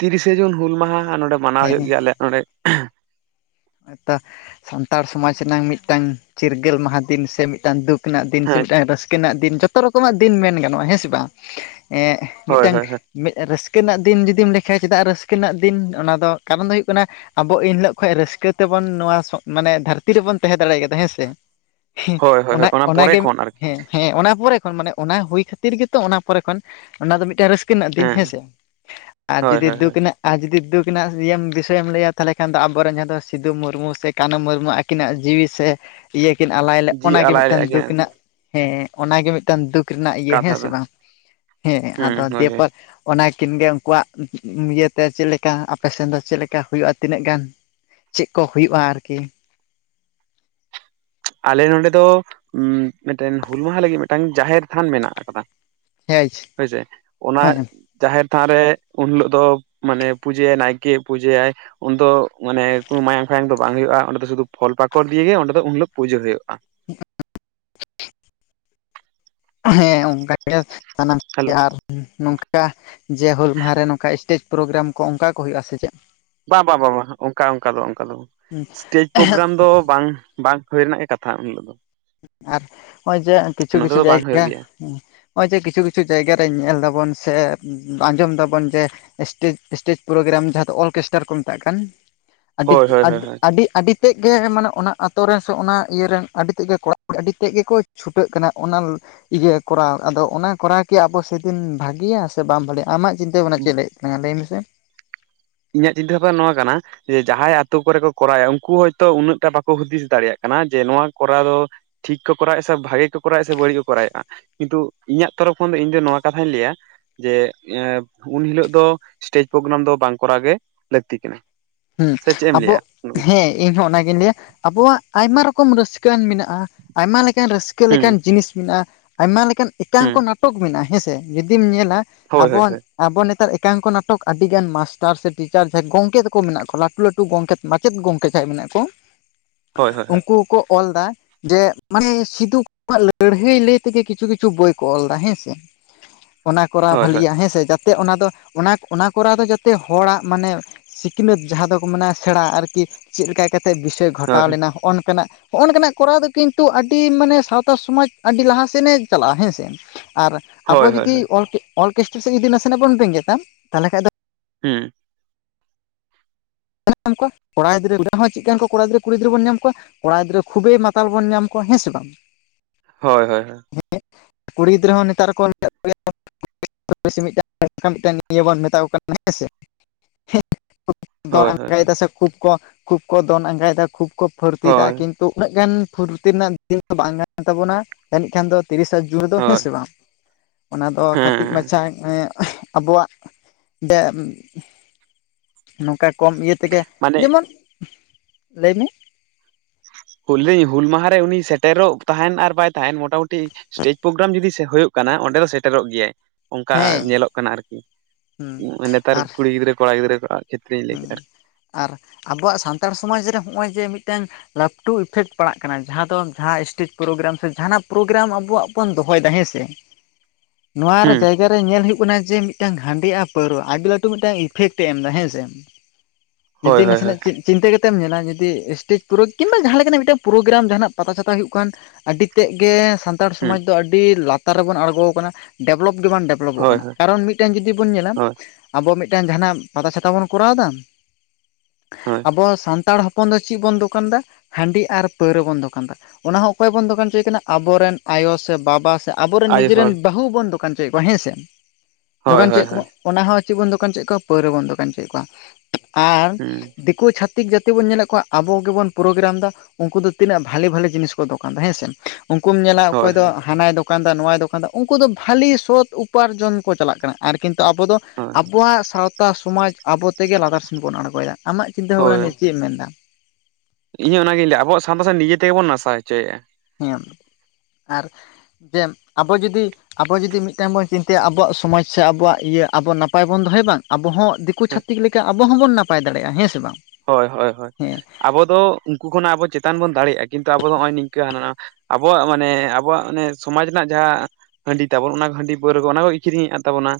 ᱛᱤᱨᱤᱥᱮ ᱡᱩᱱ ᱦᱩᱞ ᱢᱟᱦᱟ ᱱᱚᱰᱮ ᱢᱟᱱᱟᱣ ᱦᱮᱸ ᱦᱩᱭᱩᱜ ᱜᱮᱭᱟ ᱟᱞᱮᱭᱟᱜ ᱱᱚᱸᱰᱮ ᱱᱛᱚ ᱥᱟᱱᱛᱟᱲ ᱥᱚᱢᱟᱡᱽᱱᱟᱝ ᱢᱤᱫᱴᱟᱝ ᱪᱤᱨᱜᱟᱹᱞ ᱢᱟᱦᱟ ᱫᱤᱱ ᱥᱮ ᱢᱤᱫᱴᱟᱝ ᱫᱩᱠᱷ ᱩᱱᱠᱤᱱᱟᱜ ᱫᱤᱱ ᱥᱮ ᱦᱮᱸ ᱢᱤᱫᱴᱟᱝ ᱨᱟᱹᱥᱠᱟᱹ ᱨᱮᱱᱟᱜ ᱫᱤᱱ ᱡᱚᱛᱚ ᱨᱚᱠᱚᱢᱟᱜ ᱫᱤᱱ ᱢᱮᱱ ᱜᱟᱱᱚᱜᱼᱟ ᱦᱮᱸ ᱥᱮ ᱵᱟᱝ ᱮᱸᱜ ᱦᱳᱭ ᱢᱤᱫᱴᱟᱝ ᱦᱳᱭ ᱨᱟᱹᱥᱠᱟᱹ ᱨᱮᱱᱟᱜ ᱫᱤᱱ ᱡᱩᱫᱤᱢ ᱞᱮᱠᱷᱟᱭ ᱪᱮᱫᱟᱜ ᱨᱟᱹᱥᱠᱟᱹ ᱨᱮᱱᱟᱜ ᱫᱤᱱ ᱚᱱᱟ ᱫᱚ ᱠᱟᱨᱚᱱ ᱫᱚ ᱦᱩᱭᱩᱜ ᱠᱟᱱᱟ ᱟᱵᱚ ᱮᱱᱦᱤᱞᱳᱜ ᱠᱷᱚᱱ ᱨᱟᱹᱥᱠᱟᱹ ᱛᱮᱵᱚᱱ ᱱᱚᱣᱟ ᱢᱟᱱᱮ ᱫᱷᱟᱹᱨᱛᱤ ᱨᱮᱵᱚᱱ ᱛᱟᱦᱮᱸ ᱫᱟᱲᱮ ᱠᱟᱫᱟ ᱦᱮᱸ ᱥᱮ ᱦᱮᱸ ᱦᱳᱭ ᱦᱳᱭ ᱦᱳᱭ ᱚᱱᱟ ᱯᱚᱨᱮ ᱚᱱᱟᱜᱮ ᱠᱷᱚᱱ ᱟᱨᱠᱤ ᱦᱮᱸ ᱦᱮᱸ ᱚᱱᱟ ᱯᱚᱨᱮ ᱠᱷᱚᱱ ᱢᱟᱱᱮ ᱚᱱᱟ ᱦᱩᱭ ᱠᱷᱟᱹᱛᱤᱨ ᱜᱮᱛᱚ ᱚᱱᱟ ᱯᱚᱨᱮ ᱠᱷᱚᱱ ᱚᱱᱟ ᱫᱚ ᱢᱤᱫᱴᱟᱝ ᱨᱟᱹᱥᱠᱟᱹ [unintelligible] ᱨᱮᱱᱟᱜ ᱫᱤᱱ ᱦᱮᱸ ᱦᱮᱸᱥᱮ ᱟᱨ ᱦᱳᱭ ᱡᱩᱫᱤ ᱦᱳᱭ ᱦᱳᱭ ᱫᱩᱠᱷ ᱨᱮᱱᱟᱜ ᱟᱨ ᱡᱩᱫᱤ ᱫᱩᱠᱷ ᱨᱮᱱᱟᱜ ᱤᱭᱟᱹ ᱫᱤᱥᱟᱹᱭᱮᱢ ᱞᱟᱹᱭᱟ ᱛᱟᱦᱚᱞᱮ ᱠᱷᱟᱱ ᱫᱚ ᱟᱵᱚᱨᱮᱱ ᱡᱟᱦᱟᱸ ᱫᱚ ᱥᱤᱫᱷᱩ ᱢᱩᱨᱢᱩ ᱥᱮ ᱠᱟᱹᱱᱦᱩ ᱢᱩᱨᱢᱩ ᱟᱹᱠᱤᱱᱟᱜ ᱡᱤᱣᱤ ᱥᱮ ᱤᱭᱟᱹ ᱠᱤᱱ ᱟᱞᱟᱭ ᱞᱮᱫ ᱡᱤᱣᱤ ᱚᱱᱟᱜᱮ ᱟᱞᱟᱭ ᱢᱤᱫᱴᱟᱝ ᱞᱮᱜᱼᱟ ᱠᱤᱱ ᱫᱩᱠᱷ ᱟᱨᱠᱤ ᱨᱮᱱᱟᱜ ᱦᱮᱸ ᱚᱱᱟᱜᱮ ᱢᱤᱫᱴᱟᱝ ᱫᱩᱠᱷ ᱨᱮᱱᱟᱜ ᱤᱭᱟᱹ ᱠᱟᱛᱷᱟ ᱦᱮᱸ ᱥᱮ ᱫᱚ ᱵᱟᱝ ᱦᱮᱸ ᱦᱩᱸ ᱟᱫᱚ ᱦᱳᱭ ᱦᱳᱭ ᱫᱤᱭᱮᱯᱚᱨ ᱚᱱᱟᱠᱤᱱ ᱜᱮ ᱩᱱᱠᱩᱣᱟᱜ ᱤᱭᱟᱹᱛᱮ ᱪᱮᱫ ᱞᱮᱠᱟ ᱟᱯᱮᱥᱮᱱ ᱫᱚ ᱪᱮᱫ ᱞᱮᱠᱟ ᱦᱩᱭᱩᱜᱼᱟ ᱛᱤᱱᱟᱹᱜ ᱜᱟᱱ ᱪᱮᱫ ᱠᱚ ᱦᱩᱭᱩᱜᱼᱟ ᱟᱨᱠᱤ ᱟᱞᱮ ᱱᱚᱰᱮ ᱫᱚ ᱢᱤᱫᱴᱮᱱ ᱦᱩᱞ ᱢᱟᱸᱦᱟ ᱞᱟᱹᱜᱤᱫ ᱢᱤᱫᱴᱟᱝ ᱡᱟᱦᱮᱨ ᱛᱷᱟᱱ ᱢᱮᱱᱟᱜ ᱟᱠᱟᱫᱟ᱾ ᱦᱮᱸ ᱦᱳᱭᱥᱮ ᱚᱱᱟ ᱡᱟᱦᱮᱨ ᱛᱷᱟᱱ ᱨᱮ ᱩᱱ ᱦᱤᱞᱳᱜ ᱫᱚ ᱢᱟᱱᱮ ᱯᱩᱡᱟᱹᱭᱟᱭ ᱱᱟᱭᱠᱮ ᱯᱩᱡᱟᱹᱭᱟᱭ ᱩᱱᱫᱚ ᱢᱟᱱᱮ ᱠᱚᱫᱚ ᱢᱟᱭᱟᱝ‌ ᱫᱚ ᱵᱟᱝ ᱦᱚᱭᱚᱜ -ᱟ ᱚᱸᱰᱮ ᱥᱩᱫᱷᱩ ᱯᱷᱚᱞ ᱯᱟᱠᱚᱲ ᱫᱤᱭᱮ ᱜᱮ ᱚᱸᱰᱮ ᱫᱚ ᱩᱱ ᱦᱤᱞᱳᱜ ᱯᱩᱡᱟᱹ ᱦᱩᱭᱩᱜᱼᱟ᱾ ᱦᱮᱸ ᱚᱱᱠᱟ ᱜᱮ ᱥᱟᱱᱟᱢ ᱦᱮᱞᱳ ᱟᱨ ᱱᱚᱝᱠᱟ ᱡᱮ ᱦᱩᱞ ᱢᱟᱦᱟ ᱨᱮ ᱱᱚᱝᱠᱟ ᱮᱥᱴᱮᱡᱽ ᱯᱨᱳᱜᱨᱟᱢ ᱠᱚ ᱚᱱᱠᱟ ᱠᱚ ᱦᱩᱭᱩᱜᱼᱟ ᱥᱮ ᱪᱮᱫ ᱵᱟ ᱵᱟᱝ ᱵᱟ ᱵᱟ ᱚᱱᱠᱟ ᱚᱱᱠᱟ ᱫᱚ ᱚᱱᱠᱟ ᱫᱚ ᱥᱴᱮᱡᱽ ᱯᱨᱳᱜᱨᱟᱢ ᱫᱚ ᱵᱟᱝ ᱵᱟᱝᱼᱼ ᱦᱩᱭ ᱨᱮᱱᱟᱜ ᱜᱮ ᱠᱟᱛᱷᱟ ᱩᱱ ᱦᱤᱞᱳᱜ ᱫᱚ᱾ ᱟᱨ ᱦᱚᱜᱼᱚᱭ ᱡᱮ ᱠᱤᱪᱷᱩ ᱱᱚᱛᱮ ᱠᱤᱪᱷᱩ ᱫᱚ ᱵᱟᱝ ᱦᱩᱭᱩᱜ ᱡᱟᱭᱜᱟᱼᱼ ᱜᱮᱭᱟ ᱦᱮᱸ ᱦᱚᱜᱼᱚᱭ ᱡᱮ ᱠᱤᱪᱷᱩ ᱠᱤᱪᱷᱩ ᱡᱟᱭᱜᱟ ᱨᱮ ᱧᱮᱞ ᱫᱟᱵᱚᱱ ᱥᱮ ᱟᱸᱡᱚᱢ ᱫᱟᱵᱚᱱ ᱡᱮ ᱼᱼ ᱥᱴᱮᱡ ᱥᱴᱮᱡ ᱯᱨᱳᱜᱨᱟᱢ ᱡᱟᱦᱟᱸ ᱫᱚ ᱚᱨᱜᱮᱥᱴᱟᱨ ᱠᱚ ᱢᱮᱛᱟᱜ ᱠᱟᱱᱼᱼ ᱟᱹᱰᱤ ᱦᱳᱭ ᱦᱳᱭ ᱦᱳᱭ ᱦᱳᱭ ᱟᱹᱰᱤ ᱟᱹᱰᱤ ᱛᱮᱫ ᱜᱮ ᱢᱟᱱᱮ ᱚᱱᱟ ᱟᱛᱳ ᱨᱮᱱ ᱥᱮ ᱚᱱᱟ ᱤᱭᱟᱹ ᱨᱮᱱ ᱟᱹᱰᱤᱼᱼ ᱚᱱᱟᱛᱮ ᱠᱚᱲᱟ ᱠᱩᱲᱤ ᱟᱹᱰᱤ ᱛᱮᱫ ᱜᱮᱠᱚ ᱪᱷᱩᱴᱟᱹᱜ ᱠᱟᱱᱟ ᱚᱱᱟᱼᱼ ᱤᱭᱟᱹ ᱠᱚᱨᱟᱣ ᱟᱫᱚ ᱚᱱᱟ ᱠᱚᱨᱟᱣ ᱠᱤ ᱟᱵᱚ ᱥᱮᱫᱤᱱ ᱵᱷᱟᱜᱮᱭᱟ ᱥᱮ ᱵᱟᱝ ᱵᱷᱟᱞᱮᱭᱟ? ᱟᱢᱟᱜ ᱪᱤᱱᱛᱟᱹ ᱵᱷᱟᱵᱽᱱᱟ ᱪᱮᱫ ᱞᱟᱹᱭᱮᱫ ᱠᱟᱱᱟ ᱞᱟᱹᱭ ᱢᱮᱥᱮᱼᱼ ᱤᱧᱟᱹᱜ ᱪᱤᱱᱛᱟᱹ ᱵᱷᱟᱵᱽᱱᱟ ᱱᱤᱣᱟᱹ ᱠᱟᱱᱟ ᱼᱼ ᱡᱮ ᱡᱟᱦᱟᱸᱭ ᱟᱛᱳ ᱠᱚᱨᱮ ᱠᱚ ᱠᱚᱨᱟᱣᱟ ᱩᱱᱠᱩ ᱦᱚᱭᱛᱳ ᱩᱱᱟᱹᱜ ᱴᱟ ᱵᱟᱠᱚ ᱦᱩᱫᱤᱥ ᱫᱟᱲᱮᱭᱟᱜ ᱠᱟᱱᱟ ᱡᱮ ᱱᱚᱣᱟ ᱠᱚᱨᱟᱣ ᱫᱚ ᱼᱼ ᱴᱷᱤᱠ ᱠᱚ ᱠᱚᱨᱟᱣᱮᱜᱼᱟ ᱥᱮ ᱵᱷᱟᱜᱮ ᱠᱚᱨᱟᱣᱮᱜᱼᱟ ᱥᱮ ᱵᱟᱹᱲᱤᱡ ᱠᱚ ᱠᱚᱨᱟᱣᱮᱜᱼᱟ᱾ ᱠᱤᱱᱛᱩ ᱤᱧᱟᱜ ᱛᱚᱨᱚᱯᱷ ᱠᱷᱚᱱ ᱫᱚ ᱤᱧ ᱫᱚ ᱱᱚᱣᱟ ᱠᱟᱛᱷᱟᱧ ᱞᱟᱹᱭᱟᱼᱼ ᱡᱮ ᱮ ᱩᱱ ᱦᱤᱞᱳᱜ ᱫᱚ ᱥᱴᱮᱡᱽ ᱯᱨᱳᱜᱨᱟᱢ ᱫᱚ ᱵᱟᱝ ᱠᱚᱨᱟᱣ ᱜᱮ ᱞᱟᱹᱠᱛᱤ ᱠᱟᱱᱟ᱾ ᱦᱮᱸ ᱥᱮ ᱪᱮᱫ ᱮᱢ ᱟᱵᱚ ᱞᱟᱹᱭᱟ ᱜᱚᱝᱠᱮ ᱦᱮᱸᱼᱼ ᱤᱧ ᱦᱚ ᱚᱱᱟᱜᱤᱧ ᱞᱟᱹᱭᱟ ᱟᱵᱚᱣᱟᱜ ᱟᱭᱢᱟ ᱨᱚᱠᱚᱢ ᱨᱟᱹᱥᱠᱟᱹ ᱟᱱ ᱢᱮᱱᱟᱜᱼᱟ ᱟᱭᱢᱟ ᱞᱮᱠᱟᱱ ᱨᱟᱹᱥᱼᱼ ᱠᱟᱹ ᱦᱩᱸ ᱞᱮᱠᱟᱱ ᱡᱤᱱᱤᱥ ᱢᱮᱱᱟᱜᱼᱟ, ᱟᱭᱢᱟ ᱞᱮᱠᱟᱱ ᱦᱩᱸ ᱮᱠᱟᱝᱠᱚ ᱱᱟᱴᱚᱠ ᱢᱮᱱᱟᱜᱼᱟ ᱦᱮᱸᱥᱮ ᱡᱩᱫᱤᱢ ᱧᱮᱞᱟᱼᱼ ᱦᱳᱭ ᱦᱳᱭ ᱟᱵᱚᱣᱟᱱ ᱦᱳᱭ ᱟᱵᱚ ᱱᱮᱛᱟᱨ ᱮᱠᱟᱝᱠᱚ ᱱᱟᱴᱚᱠ ᱟᱹᱰᱤᱜᱟᱱ ᱢᱟᱥᱴᱟᱨ ᱥᱮ ᱴᱤᱪᱟᱨ ᱡᱟᱦᱟᱸᱭ ᱜᱚᱢᱠᱮ ᱫᱚᱼᱼ ᱠᱚ ᱢᱮᱱᱟᱜ ᱠᱚᱣᱟ ᱞᱟᱹᱴᱩ ᱞᱟᱹᱴᱩ ᱜᱚᱢᱠᱮ ᱢᱟᱪᱮᱫ ᱜᱚᱢᱠᱮ ᱡᱟᱦᱟᱭ ᱢᱮᱱᱟᱜ ᱠᱚᱼᱼ ᱦᱳᱭ ᱦᱳᱭ ᱩᱱᱠᱩ ᱠᱚ ᱚᱞ ᱮᱫᱟᱼᱼ ᱡᱮ ᱢᱟᱱᱮ ᱥᱤᱫᱷᱩ ᱠᱚᱭᱟᱜ ᱞᱟᱹᱲᱦᱟᱹᱭ ᱞᱟᱹᱭ ᱛᱮᱜᱮ ᱠᱤᱪᱷᱩ ᱠᱤᱪᱷᱩ ᱵᱳᱭ ᱠᱚ ᱚᱞ ᱮᱫᱟ ᱦᱮᱸᱥᱮ ᱼᱼ ᱚᱱᱟ ᱠᱚᱨᱟᱣ ᱦᱳᱭ ᱦᱳᱭ ᱵᱷᱟᱹᱞᱤᱭᱟ ᱦᱮᱸᱥᱮ ᱡᱟᱛᱮ ᱚᱱᱟ ᱫᱚ ᱚᱱᱟ ᱚᱱᱟ ᱠᱚᱨᱟᱣ ᱫᱚ ᱡᱟᱛᱮ ᱦᱚᱲᱟᱜ ᱢᱟᱱᱮᱼᱼ ᱥᱤᱠᱷᱱᱟᱹᱛ ᱡᱟᱦᱟᱸ ᱫᱚᱠᱚ ᱢᱮᱱᱟ ᱥᱮᱬᱟ ᱟᱨᱠᱤ ᱪᱮᱫ ᱞᱮᱠᱟ ᱠᱟᱛᱮᱫ ᱵᱤᱥᱚᱭ ᱦᱳᱭ ᱜᱷᱚᱴᱟᱣ ᱞᱮᱱᱟ ᱦᱚᱜᱼᱚ ᱱᱚᱝᱠᱟᱱᱟᱜᱼᱼ ᱦᱚᱜᱼᱚ ᱱᱚᱝᱠᱟᱱᱟᱜ ᱠᱚᱨᱟᱣ ᱫᱚ ᱠᱤᱱᱛᱩ ᱟᱹᱰᱤ ᱢᱟᱱᱮ ᱥᱟᱶᱛᱟ ᱥᱚᱢᱟᱡᱽ ᱟᱹᱰᱤ ᱞᱟᱦᱟ ᱥᱮᱱᱮ ᱪᱟᱞᱟᱜᱼᱟ ᱦᱮᱸᱥᱮ ᱟᱨ ᱟᱵᱚ ᱦᱳᱭ ᱦᱳᱭ ᱦᱳᱭ ᱡᱩᱫᱤ ᱚᱱᱠᱤ ᱚᱱᱠᱥᱴᱤᱥᱤ ᱱᱟᱥᱮᱱᱟᱜ ᱵᱚᱱ ᱵᱮᱸᱜᱮᱫᱟ ᱛᱟᱦᱚᱞᱮ ᱠᱷᱟᱡ ᱫᱚ ᱦᱩᱸ [unintelligible] ᱧᱟᱢ ᱠᱚᱣᱟ ᱠᱚᱲᱟ ᱜᱤᱫᱽᱨᱟᱹ ᱠᱚᱲᱟ ᱦᱚᱸ ᱪᱮᱫ ᱠᱟᱱ ᱠᱚᱲᱟ ᱜᱤᱫᱽᱨᱟᱹ ᱠᱩᱲᱤ ᱜᱤᱫᱽᱨᱟᱹ ᱵᱚᱱ ᱧᱟᱢ ᱠᱚᱣᱟ ᱠᱚᱲᱟ ᱜᱤᱫᱽᱨᱟᱹ ᱠᱷᱩᱵᱮᱭ ᱢᱟᱛᱟᱞ ᱵᱚᱱ ᱧᱟᱢ ᱠᱚᱣᱟ ᱦᱮᱸ ᱥᱮ ᱵᱟᱝ ᱦᱳᱭ ᱦᱳᱭ ᱦᱳᱭ [unintelligible] ᱠᱩᱲᱤ ᱜᱤᱫᱽᱨᱟᱹ ᱦᱚᱸ ᱱᱮᱛᱟᱨ ᱠᱚ [unintelligible] ᱢᱤᱫᱴᱟᱱ ᱤᱭᱟᱹ ᱵᱚᱱ ᱢᱮᱛᱟ ᱠᱚ ᱠᱟᱱᱟ ᱦᱮᱸ ᱥᱮ ᱫᱚᱱ ᱦᱳᱭ ᱦᱳᱭ ᱦᱳᱭ ᱦᱳᱭ ᱦᱳᱭ ᱟᱸᱜᱟᱭᱮᱫᱟ ᱥᱮ ᱠᱷᱩᱵ ᱠᱚ ᱠᱷᱩᱵ ᱠᱚ ᱫᱚᱱ ᱟᱸᱜᱟᱭᱮᱫᱟ ᱠᱷᱩᱵ ᱠᱚ ᱯᱷᱩᱨᱛᱤᱭᱮᱫᱟ ᱦᱳᱭ ᱠᱤᱱᱼᱼ ᱛᱚ ᱩᱱᱟᱹᱜ ᱜᱟᱱ ᱯᱷᱩᱨᱛᱤ ᱨᱮᱱᱟᱜ ᱫᱤᱱ ᱫᱚ ᱵᱟᱝ ᱠᱟᱱ ᱛᱟᱵᱚᱱᱟ ᱡᱟᱹᱱᱤᱡ ᱠᱷᱟᱱ ᱫᱚᱼᱼ ᱛᱤᱨᱤᱥᱟ ᱡᱩᱱ ᱨᱮᱫᱚ ᱦᱮᱸ ᱦᱳᱭ ᱥᱮ ᱵᱟᱝ ᱚᱱᱟ ᱫᱚ ᱦᱮᱸ ᱠᱟᱹᱴᱤᱡ ᱦᱮᱸ ᱢᱟᱪᱷᱟᱼᱼ ᱮᱸ ᱟᱵᱚᱣᱟᱜ ᱰᱮᱼᱼ ᱱᱚᱝᱠᱟ ᱠᱚᱢ ᱤᱭᱟᱹ ᱛᱮᱜᱮ ᱢᱟᱱᱮ ᱡᱮᱢᱚᱱ ᱞᱟᱹᱭ ᱢᱮᱼᱼ ᱠᱩ ᱞᱟᱹᱭ ᱦᱩᱞ ᱢᱟᱦᱟ ᱨᱮ ᱩᱱᱤ ᱥᱮᱴᱮᱨᱚᱜ ᱛᱟᱦᱮᱱ ᱟᱨ ᱵᱟᱭ ᱛᱟᱦᱮᱱ ᱢᱚᱴᱟᱢᱩᱴᱤᱼᱼ ᱮᱥᱴᱮᱡ ᱯᱨᱳᱜᱨᱟᱢ ᱡᱩᱫᱤ ᱥᱮ ᱦᱳᱭᱳᱜ ᱠᱟᱱᱟ ᱚᱸᱰᱮ ᱫᱚ ᱥᱮᱴᱮᱨᱚᱜ ᱜᱮᱭᱟᱭ᱾ ᱚᱱᱠᱟ ᱦᱮᱸ ᱧᱮᱞᱚᱜ ᱠᱟᱱᱟ ᱟᱨᱠᱤ ᱦᱩᱸ ᱱᱮᱛᱟᱨ ᱟᱨ ᱠᱩᱲᱤ ᱜᱤᱫᱽᱨᱟᱹ ᱠᱚᱲᱟ ᱜᱤᱫᱽᱨᱟᱹ ᱠᱚᱣᱟᱜ ᱠᱷᱮᱛᱨᱮ ᱤᱧ ᱞᱟᱹᱭ ᱦᱩᱸ ᱠᱮᱫᱼᱟ ᱟᱨᱼᱼ ᱟᱨ ᱟᱵᱚᱣᱟᱜ ᱥᱟᱱᱛᱟᱲ ᱥᱚᱢᱟᱡᱽ ᱨᱮ ᱦᱚᱸᱜᱼᱚᱭ ᱡᱮ ᱢᱤᱫᱴᱟᱝᱼᱼ ᱞᱟᱯᱴᱩ ᱤᱯᱷᱮᱠᱴ ᱯᱟᱲᱟᱜ ᱠᱟᱱᱟ ᱡᱟᱦᱟᱸ ᱫᱚ ᱡᱟᱦᱟᱸ ᱮᱥᱴᱮᱡᱽ ᱯᱨᱳᱜᱨᱟᱢ ᱥᱮ ᱡᱟᱦᱟᱱᱟᱜ ᱯᱨᱳᱜᱨᱟᱢ ᱟᱵᱚᱣᱟᱜᱼᱼ ᱵᱚᱱ ᱫᱚᱦᱚᱭᱮᱫᱟ ᱦᱮᱸ ᱥᱮᱼᱼ ᱱᱚᱣᱟ ᱨᱮ ᱦᱩᱸ ᱡᱟᱭᱜᱟ ᱨᱮ ᱧᱮᱞ ᱦᱳᱭᱳᱜ ᱠᱟᱱᱟ ᱡᱮ ᱢᱤᱫᱴᱟᱝ ᱦᱟᱺᱰᱤ ᱟᱨ ᱯᱟᱹᱨᱣᱟᱹ ᱟᱹᱰᱤ ᱞᱟᱹᱴᱩ ᱢᱤᱫᱴᱟᱝ ᱤᱯᱷᱮᱠᱴ ᱮ ᱮᱢ ᱮᱫᱟ ᱦᱮᱸᱥᱮ ᱦᱳᱭ ᱡᱩᱫᱤ ᱦᱳᱭ ᱱᱟᱥᱮᱱᱟᱜ ᱦᱳᱭ ᱪᱤᱫᱼᱼ ᱪᱤᱱᱛᱟᱹ ᱠᱟᱛᱮᱢ ᱧᱮᱞᱟ ᱡᱩᱫᱤ ᱮᱥᱴᱮᱡᱽ ᱯᱨᱳ ᱠᱤᱝᱵᱟ ᱡᱟᱦᱟᱸ ᱞᱮᱠᱟᱱᱟᱜ ᱢᱤᱫᱴᱟᱝ ᱯᱨᱳᱜᱨᱟᱢ ᱡᱟᱦᱟᱱᱟᱜ ᱯᱟᱛᱟ ᱪᱷᱟᱛᱟ ᱦᱩᱭᱩᱜ ᱠᱟᱱᱼᱼ ᱟᱹᱰᱤ ᱛᱮᱫ ᱜᱮ ᱥᱟᱱᱛᱟᱲ ᱦᱩᱸ ᱥᱚᱢᱟᱡᱽ ᱫᱚ ᱟᱹᱰᱤ ᱞᱟᱛᱟᱨ ᱨᱮᱵᱚᱱ ᱟᱬᱜᱳ ᱠᱟᱱᱟ ᱰᱮᱵᱷᱞᱚᱯ ᱜᱮᱵᱟᱝ ᱰᱮᱵᱷᱼᱼ ᱞᱚᱵᱚᱜ ᱦᱳᱭ ᱠᱟᱱᱟ ᱦᱳᱭ ᱠᱟᱨᱚᱱ ᱢᱤᱫᱴᱮᱱ ᱡᱩᱫᱤ ᱵᱚᱱ ᱧᱮᱞᱟ ᱦᱳᱭ ᱟᱵᱚ ᱢᱤᱫᱴᱟᱝ ᱡᱟᱦᱱᱟᱜ ᱯᱟᱛᱟ ᱪᱷᱟᱛᱟ ᱵᱚᱱᱼᱼ ᱠᱚᱨᱟᱣ ᱫᱟᱼᱼ ᱦᱳᱭ ᱟᱵᱚ ᱥᱟᱱᱛᱟᱲ ᱦᱚᱯᱚᱱ ᱫᱚ ᱪᱮᱫ ᱵᱚᱱ ᱫᱚᱠᱟᱱ ᱫᱟ ᱦᱟᱺᱰᱤ ᱟᱨ ᱯᱟᱹᱣᱨᱟᱹ ᱵᱚᱱ ᱫᱚᱠᱟᱱᱫᱟ ᱚᱱᱟ ᱦᱚᱸ ᱚᱠᱚᱭ ᱵᱚᱱ ᱫᱚᱠᱟᱱ ᱦᱚᱪᱚᱭᱮ ᱠᱟᱱᱟ ᱟᱵᱚᱨᱮᱱ ᱟᱭᱳ ᱥᱮ ᱵᱟᱵᱟ ᱥᱮ ᱟᱵᱚᱨᱮᱱ ᱟᱭᱳ ᱦᱚᱲ ᱱᱤᱡᱮᱨᱮᱱ ᱵᱟᱹᱦᱩ ᱦᱚᱵᱚᱱ ᱫᱚᱠᱟᱱ ᱚᱪᱚᱭᱮᱫ ᱠᱚᱣᱟ ᱦᱮᱸᱥᱮ ᱦᱳᱭ ᱫᱚᱠᱟᱱ ᱦᱳᱭ ᱚᱪᱚᱭᱮᱜ ᱠᱚᱣᱟ ᱦᱳᱭ ᱵᱚ ᱚᱱᱟ ᱦᱚᱸ ᱪᱮᱫ ᱵᱚᱱ ᱫᱚᱠᱟᱱ ᱪᱚᱭᱮᱫ ᱠᱚᱣᱟ ᱯᱟᱹᱣᱨᱟᱹ ᱵᱚᱱ ᱫᱚᱠᱟᱱ ᱚᱪᱚᱭᱮᱫ ᱠᱚᱣᱟ ᱟᱨ ᱦᱩᱸ ᱩᱱᱠᱩ ᱪᱷᱟᱛᱤᱠ ᱡᱟᱹᱛᱤ ᱵᱚᱱ ᱧᱮᱞᱮᱫ ᱠᱚᱣᱟ ᱟᱵᱚ ᱜᱮᱵᱚᱱ ᱯᱨᱳᱜᱨᱟᱢ ᱫᱟ ᱩᱱᱠᱩ ᱫᱚ ᱛᱤᱱᱟᱹᱜ ᱵᱷᱟᱞᱮ ᱵᱷᱟᱞᱮ ᱡᱤᱱᱤᱥ ᱠᱚ ᱫᱚᱠᱟᱱ ᱦᱮᱸᱥᱮ ᱩᱱᱠᱩᱢ ᱧᱮᱞᱟ ᱦᱳᱭ ᱚᱠᱚᱭ ᱫᱚ ᱦᱳᱭ ᱦᱟᱱᱟᱭ ᱫᱚᱠᱟᱱ ᱫᱚᱠᱟᱱ ᱫᱟ ᱱᱚᱣᱟᱭ ᱫᱚᱠᱟᱱ ᱫᱟ ᱩᱱᱠᱩ ᱫᱚ ᱵᱷᱟᱞᱤ ᱥᱚᱛ ᱩᱯᱟᱨᱡᱚᱱ ᱠᱚ ᱪᱟᱞᱟᱜ ᱠᱟᱱᱟ ᱟᱨ ᱠᱤᱱᱛᱩ ᱟᱵᱚ ᱫᱚ ᱦᱳᱭ ᱟᱵᱚᱣᱟᱜ ᱥᱟᱶᱛᱟ ᱥᱚᱢᱟᱡᱽ ᱟᱵᱚ ᱛᱮᱜᱮ ᱞᱟᱛᱟᱨ ᱥᱮᱱ ᱵᱚᱱ ᱟᱸᱬᱜᱚᱭᱫᱟ ᱟᱢᱟᱜ ᱪᱤᱱᱛᱟᱹ ᱵᱷᱟᱵᱱᱟ ᱦᱳᱭ ᱱᱤᱭᱟᱹ ᱪᱮᱜ ᱮᱢ ᱢᱮᱱᱫᱟ ᱟᱢ ᱤᱧ ᱦᱚ ᱚᱱᱟ ᱜᱮᱧ ᱞᱟᱹᱭᱮᱜᱼᱟ ᱟᱵᱚᱣᱟᱜ ᱥᱟᱶᱛᱟ ᱥᱚᱢᱟᱡᱽ ᱱᱤᱡᱮ ᱛᱮᱜᱵᱚᱱ ᱱᱟᱥᱟ ᱦᱚᱪᱚᱭᱮᱜᱼᱟ᱾ ᱦᱮᱸ ᱟᱨ ᱡᱮ ᱟᱵᱚ ᱡᱩᱫᱤ ᱟᱵᱚ ᱡᱩᱫᱤ ᱢᱤᱫᱴᱟᱝ ᱵᱚᱱ ᱪᱤᱱᱛᱟᱹᱭᱟ ᱟᱵᱚᱣᱟᱜ ᱥᱚᱢᱟᱡᱽ ᱥᱮ ᱟᱵᱚᱣᱟᱜ ᱤᱭᱟᱹ ᱟᱵᱚ ᱱᱟᱯᱟᱭ ᱵᱚᱱ ᱫᱚᱦᱚᱭᱟ ᱵᱟᱝ ᱟᱵᱚ ᱦᱚᱸ ᱫᱤᱠᱩ ᱪᱷᱟᱛᱤᱠ ᱞᱮᱠᱟ ᱟᱵᱚ ᱦᱚᱸᱵᱚᱱ ᱱᱟᱯᱟᱭ ᱫᱟᱲᱮᱜᱼᱟ ᱦᱮᱸ ᱥᱮ ᱵᱟᱝ ᱦᱚᱭ ᱦᱚᱭ ᱦᱚᱭ ᱦᱮᱸ ᱟᱵᱚ ᱫᱚ ᱩᱱᱠᱩ ᱠᱷᱚᱱᱟᱜ ᱟᱵᱚ ᱪᱮᱛᱟᱱ ᱵᱚᱱ ᱫᱟᱲᱮᱭᱟᱜᱼᱟ ᱠᱤᱱᱛᱩ ᱟᱵᱚ ᱫᱚ ᱱᱚᱜᱼᱚᱭ ᱱᱤᱝᱠᱟᱹ ᱦᱟᱱᱟ ᱟᱵᱚᱣᱟᱜ ᱢᱟᱱᱮ ᱟᱵᱚᱣᱟᱜ ᱚᱱᱮ ᱥᱚᱢᱟᱡᱽ ᱨᱮᱱᱟᱜ ᱡᱟᱦᱟᱸ ᱦᱟᱺᱰᱤ ᱛᱟᱵᱚᱱ ᱚᱱᱟ ᱦᱟᱺᱰᱤ ᱯᱟᱹᱣᱨᱟᱹ ᱠᱚ ᱚᱱᱟ ᱠᱚ ᱟᱹᱠᱷᱨᱤᱧᱮᱫ ᱛᱟᱵᱚᱱᱟ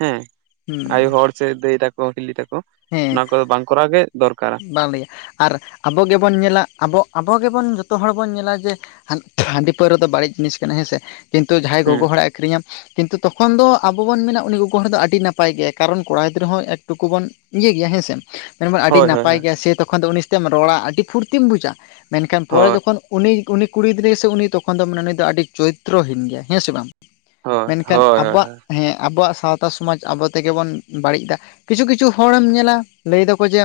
ᱦᱮᱸ ᱦᱩᱸ ᱟᱭᱳ ᱦᱚᱲ ᱥᱮ ᱫᱟᱹᱭ ᱛᱟᱠᱚ ᱦᱤᱞᱤ ᱛᱟᱠᱚ ᱦᱮᱸ ᱚᱱᱟ ᱠᱚᱫᱚ ᱵᱟᱝ ᱠᱚᱨᱟᱣ ᱜᱮ ᱫᱚᱨᱠᱟᱨᱟ᱾ ᱵᱟᱝ ᱞᱟᱹᱭᱟ ᱟᱨ ᱟᱵᱚ ᱜᱮᱵᱚᱱ ᱧᱮᱞᱟ ᱟᱵᱚ ᱟᱵᱚᱜᱮᱵᱚᱱ ᱡᱚᱛᱚ ᱦᱚᱲ ᱵᱚᱱ ᱧᱮᱞᱟ ᱡᱮ ᱦᱟᱺᱰᱤ ᱯᱟᱹᱣᱨᱟᱹ ᱫᱚ ᱵᱟᱹᱲᱤᱡ ᱡᱤᱱᱤᱥ ᱠᱟᱱᱟ ᱦᱮᱸᱥᱮ ᱠᱤᱱᱛᱩ ᱡᱟᱦᱟᱸᱭ ᱜᱳᱜᱳ ᱦᱩᱸ ᱦᱚᱲᱮ ᱟᱹᱷᱨᱤᱧᱟ ᱠᱤᱱᱛᱩ ᱛᱚᱠᱷᱚᱱ ᱫᱚ ᱟᱵᱚ ᱵᱚᱱ ᱢᱮᱱᱟ ᱩᱱᱤ ᱜᱳᱜᱳ ᱦᱚᱲ ᱫᱚ ᱟᱹᱰᱤ ᱱᱟᱯᱟᱭ ᱜᱮᱭᱟ ᱠᱟᱨᱚᱱ ᱠᱚᱲᱟ ᱜᱤᱫᱽᱨᱟᱹ ᱦᱚᱸ ᱮᱠᱴᱩᱠᱩ ᱵᱚᱱ ᱤᱭᱟᱹ ᱜᱮᱭᱟ ᱦᱮᱸᱥᱮ ᱢᱮᱱᱟᱵᱟᱱ ᱟᱹᱰᱤ ᱦᱳᱭ ᱦᱳᱭ ᱱᱟᱯᱟᱭ ᱜᱮᱭᱟ ᱥᱮ ᱛᱚᱠᱷᱚᱱ ᱫᱚ ᱩᱱᱤ ᱥᱟᱛᱮᱢ ᱨᱚᱲᱟ ᱟᱹᱰᱤ ᱯᱷᱩᱨᱛᱤᱢ ᱵᱩᱡᱟ ᱢᱮᱱᱠᱷᱟᱱ ᱯᱚᱨᱮ ᱦᱳᱭ ᱡᱚᱠᱷᱚᱱ ᱩᱱᱤ ᱩᱱᱤ ᱠᱩᱲᱤ ᱜᱤᱫᱽᱨᱟᱹ ᱥᱮ ᱩᱱᱤ ᱛᱚᱠᱷᱚᱱ ᱫᱚ ᱢᱟᱱᱮ ᱩᱱᱤ ᱫᱚ ᱟᱹᱰᱤ ᱪᱚᱨᱤᱛᱨᱚᱦᱤᱱ ᱜᱮᱭᱟᱭ ᱦᱮᱸ ᱥᱮ ᱵᱟᱝ ᱦᱳᱭ ᱢᱮᱱᱠᱷᱟᱱ ᱦᱳᱭ ᱟᱵᱚᱣᱟᱜ ᱦᱮᱸ ᱟᱵᱚᱣᱟᱜ ᱥᱟᱶᱛᱟ ᱛᱟ ᱥᱚᱢᱟᱡᱽ ᱟᱵᱚ ᱛᱮᱜᱮ ᱵᱚᱱ ᱵᱟᱹᱲᱤᱡ ᱮᱫᱟ ᱠᱤᱪᱷᱩ ᱠᱤᱪᱷᱩ ᱦᱚᱲᱮᱢ ᱧᱮᱞᱟ ᱞᱟᱹᱭ ᱫᱟᱠᱚ ᱡᱮ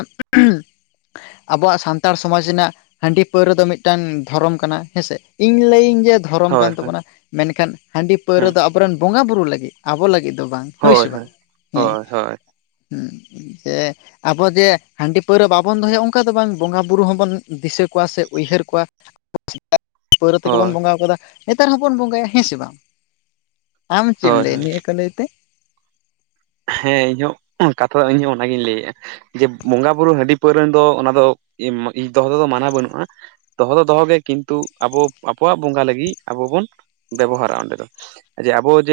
ᱟᱵᱚᱣᱟᱜ ᱥᱟᱱᱛᱟᱲ ᱥᱚᱢᱟᱡᱽ ᱨᱮᱱᱟᱜ ᱦᱟᱺᱰᱤ ᱯᱟᱹᱣᱨᱟᱹ ᱫᱚ ᱢᱤᱫᱴᱟᱝ ᱫᱷᱚᱨᱚᱢ ᱠᱟᱱᱟ ᱦᱮᱸᱥᱮ ᱤᱧ ᱞᱟᱹᱭ ᱟᱹᱧ ᱡᱮ ᱫᱷᱚᱨᱚᱢ ᱦᱳᱭ ᱠᱟᱱ ᱦᱳᱭ ᱛᱟᱵᱚᱱᱟ ᱢᱮᱱᱠᱷᱟᱱ ᱦᱟᱺᱰᱤ ᱯᱟᱹᱣᱨᱟᱹ ᱦᱳᱭ ᱫᱚ ᱟᱵᱚᱨᱮᱱ ᱵᱚᱸᱜᱟ ᱵᱩᱨᱩ ᱞᱟᱹᱜᱤᱫ᱾ ᱟᱵᱚ ᱞᱟᱹᱜᱤᱫ ᱫᱚ ᱵᱟᱝ ᱦᱳᱭ ᱥᱮ ᱵᱟᱝ ᱦᱮᱸ ᱦᱳᱭ ᱦᱳᱭ ᱡᱮ ᱟᱵᱚ ᱡᱮ ᱦᱟᱺᱰᱤ ᱯᱟᱹᱣᱨᱟᱹ ᱵᱟᱵᱚᱱ ᱫᱚᱦᱚᱭᱟ ᱚᱱᱠᱟ ᱫᱚ ᱵᱟᱝ ᱵᱚᱸᱜᱟᱼᱵᱩᱨᱩ ᱦᱚᱸᱵᱚᱱ ᱫᱤᱥᱟᱹ ᱠᱚᱣᱟ ᱥᱮ ᱩᱭᱦᱟᱹᱨ ᱠᱚᱣᱟ [unintelligible] ᱯᱟᱹᱣᱨᱟᱹ ᱛᱮᱜᱮ ᱵᱚᱱ ᱦᱳᱭ ᱵᱚᱸᱜᱟ ᱠᱟᱫᱟ ᱱᱮᱛᱟᱨ ᱦᱚᱸᱵᱚᱱ ᱵᱚᱸᱜᱟᱭᱟ ᱦᱮᱸ ᱥᱮ ᱵᱟᱝ ᱟᱢ ᱪᱮ ᱮᱢ ᱦᱳᱭ ᱞᱟᱹᱭ-ᱟ ᱦᱳᱭ ᱱᱤᱭᱟᱹ ᱠᱚ ᱞᱟᱹᱭ ᱛᱮ ᱦᱮᱸ ᱤᱧ ᱦᱚᱸᱚᱱᱟᱛᱚ ᱫᱚ ᱤᱧ ᱦᱚᱸ ᱚᱱᱟᱜᱤᱧ ᱞᱟᱹᱭᱮᱜᱼᱟ ᱡᱮ ᱵᱚᱸᱜᱟ ᱵᱩᱨᱩ ᱦᱟᱺᱰᱤ ᱯᱟᱹᱣᱨᱟᱹ ᱨᱮᱱ ᱫᱚ ᱚᱱᱟ ᱫᱚ ᱫᱚᱦᱚ ᱛᱮᱫᱚ ᱢᱟᱱᱟᱣ ᱵᱟᱹᱱᱩᱜᱼᱟ ᱫᱚᱦᱚ ᱫᱚ ᱫᱚᱦᱚ ᱜᱮ ᱠᱤᱱᱛᱩ ᱟᱵᱚ ᱟᱵᱚᱣᱟᱜ ᱵᱚᱸᱜᱟ ᱞᱟᱹᱜᱤᱫ ᱟᱵᱚ ᱵᱚᱱ ᱵᱮᱵᱚᱦᱟᱨ-ᱟ ᱚᱸᱰᱮ ᱫᱚ ᱡᱮ ᱟᱵᱚ ᱡᱮ